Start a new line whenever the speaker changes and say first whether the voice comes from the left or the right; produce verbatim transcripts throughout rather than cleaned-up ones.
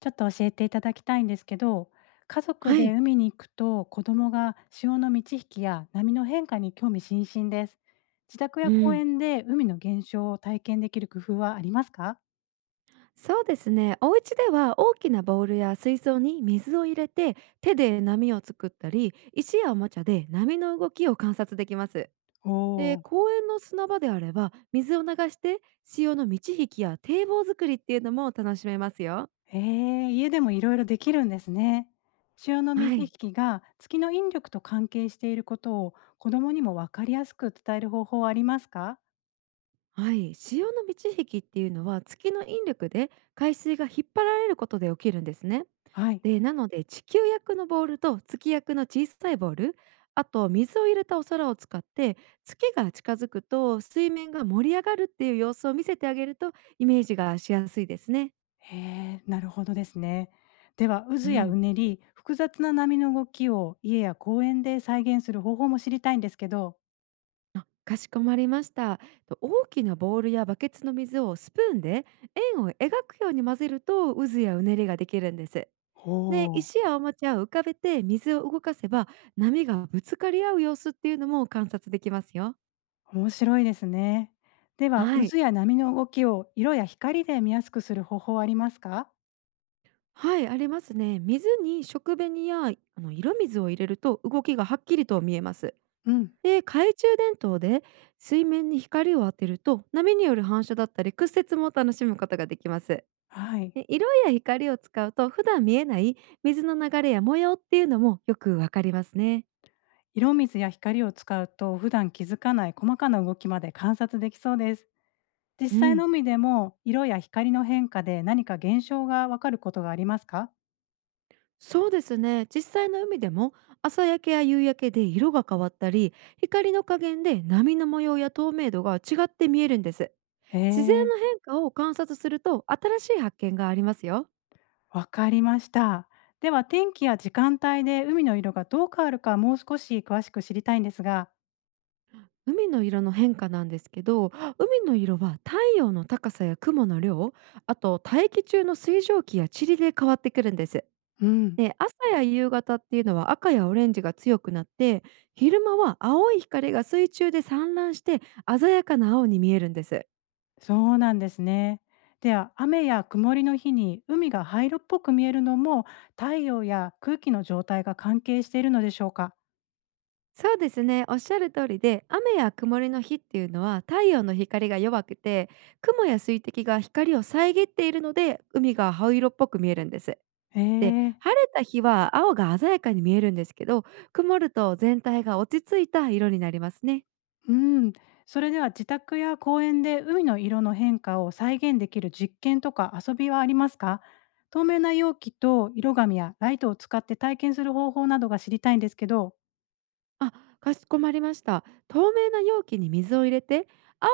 left: ちょっと教えていただきたいんですけど、家族
right: は
left: で
right: い。
left: 海に行くと子供が潮の満ち引きや波の変化に興味津々です。自宅
right: う
left: や公
right: ん。
left: 園で海の現象を体験できる工夫はありますか？
right: そうですね。お家では大きなボウルや水槽に水を入れて、手で波を作ったり石やおもちゃで波の動きを観察できます。
left: おお
right: で、
left: ー。
right: 公園の砂場であれば水を流して、潮の満ち引きや堤防作りっていうのも楽しめますよ。
left: えー、家でもいろいろできるんですね。潮の満
right: は
left: ち
right: い。
left: 引きが月の引力と関係していることを子供にも分かりやすく伝える方法はありますか？
right: はい、潮の満ち引きっていうのは月の引力で海水が引っ張られることで起きるんですね。
left: はい。
right: でなので、地球役のボールと月役の小さいボール、あと水を入れたお皿を使って、月が近づくと水面が盛り上がるっていう様子を見せてあげると、イメージがしやすいですね。
left: へえ、なるほどですね。では、
right: う
left: 渦やう
right: ん、
left: ねり、複雑な波の動きを家や公園で再現する方法も知りたいんですけど、
right: あ、かしこまりました。と、大きなボールやバケツの水をスプーンで円を描くように混ぜると、渦やうねりができるんです。で、
left: ほう。
right: 石やおもちゃを浮かべて水を動かせば、波がぶつかり合う様子っていうのも観察できますよ。
left: 面白いですね。では、
right: はい。
left: 渦や波の動きを色や光で見やすくする方法はありますか？
right: はい、ありますね。水に食紅やあの色水を入れると動きがはっきりと見えます。
left: うん。
right: で、懐中電灯で水面に光を当てると、波による反射だったり屈折も楽しむことができます。
left: はい。
right: で、色や光を使うと普段見えない水の流れや模様っていうのもよくわかりますね。
left: 色水や光を使うと、普段気づかない細かな動きまで観察できそうです。実
right: う
left: 際
right: ん。
left: の海でも、色や光の変化で何か現象がわかることがありますか？
right: そうですね、実際の海でも朝焼けや夕焼けで色が変わったり、光の加減で波の模様や透明度が違って見えるんです。
left: へ
right: 自然
left: え。
right: の変化を観察すると新しい発見がありますよ。
left: わかりました。では天気や時間帯で海の色がどう変わるかもう少し詳しく知りたいんですが。
right: 海の色の変化なんですけど、海の色は太陽の高さや雲の量、あと大気中の水蒸気や塵で変わってくるんです。
left: うん、
right: で、朝や夕方っていうのは赤やオレンジが強くなって、昼間は青い光が水中で散乱して鮮やかな青に見えるんです。
left: そうなんですね。では雨や曇りの日に海が灰色っぽく見えるのも太陽や空気の状態が関係しているのでしょうか。
right: そうですね。おっしゃる通りで、雨や曇りの日っていうのは太陽の光が弱くて、雲や水滴が光を遮っているので、海が灰色っぽく見えるんです。
left: へ
right: で、
left: え。
right: 晴れた日は青が鮮やかに見えるんですけど、曇ると全体が落ち着いた色になりますね。
left: うん。それでは自宅や公園で海の色の変化を再現できる実験とか遊びはありますか？透明な容器と色紙やライトを使って体験する方法などが知りたいんですけど。
right: あ、かしこまりました。透明な容器に水を入れて、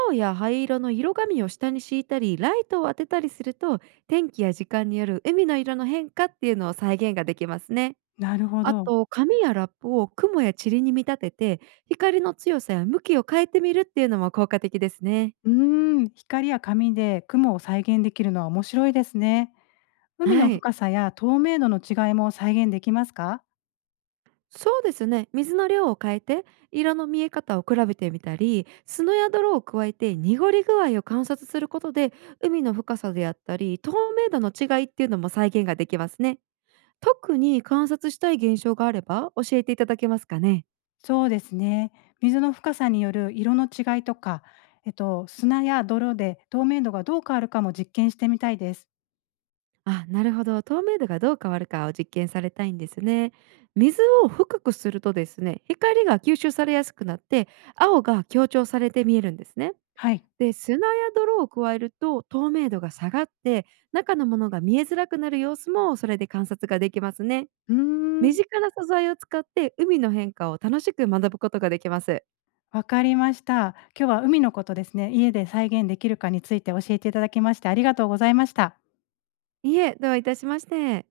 right: 青や灰色の色紙を下に敷いたり、ライトを当てたりすると、天気や時間による海の色の変化っていうのを再現ができますね。
left: なるほ
right: あ
left: ど。
right: と、紙やラップを雲や塵に見立てて、光の強さや向きを変えてみるっていうのも効果的ですね。
left: うーん、光や紙で雲を再現できるのは面白いですね。海の
right: はい。
left: 深さや透明度の違いも再現できますか？
right: そうですね。水の量を変えて、色の見え方を比べてみたり、砂や泥を加えて濁り具合を観察することで、海の深さであったり、透明度の違いっていうのも再現ができますね。特に観察したい現象があれば教えていただけますかね。
left: そうですね。水の深さによる色の違いとか、えっと、砂や泥で透明度がどう変わるかも実験してみたいです。
right: あ、なるほど。透明度がどう変わるかを実験されたいんですね。水を深くするとですね、光が吸収されやすくなって、青が強調されて見えるんですね。
left: はい。
right: で、砂や泥を加えると透明度が下がって、中のものが見えづらくなる様子もそれで観察ができますね。
left: うー
right: 身
left: ん、
right: 近な素材を使って海の変化を楽しく学ぶことができます。
left: わかりました。今日は海のことですね、家で再現できるかについて教えていただきましてありがとうございました。
right: いえ、どういたしまして。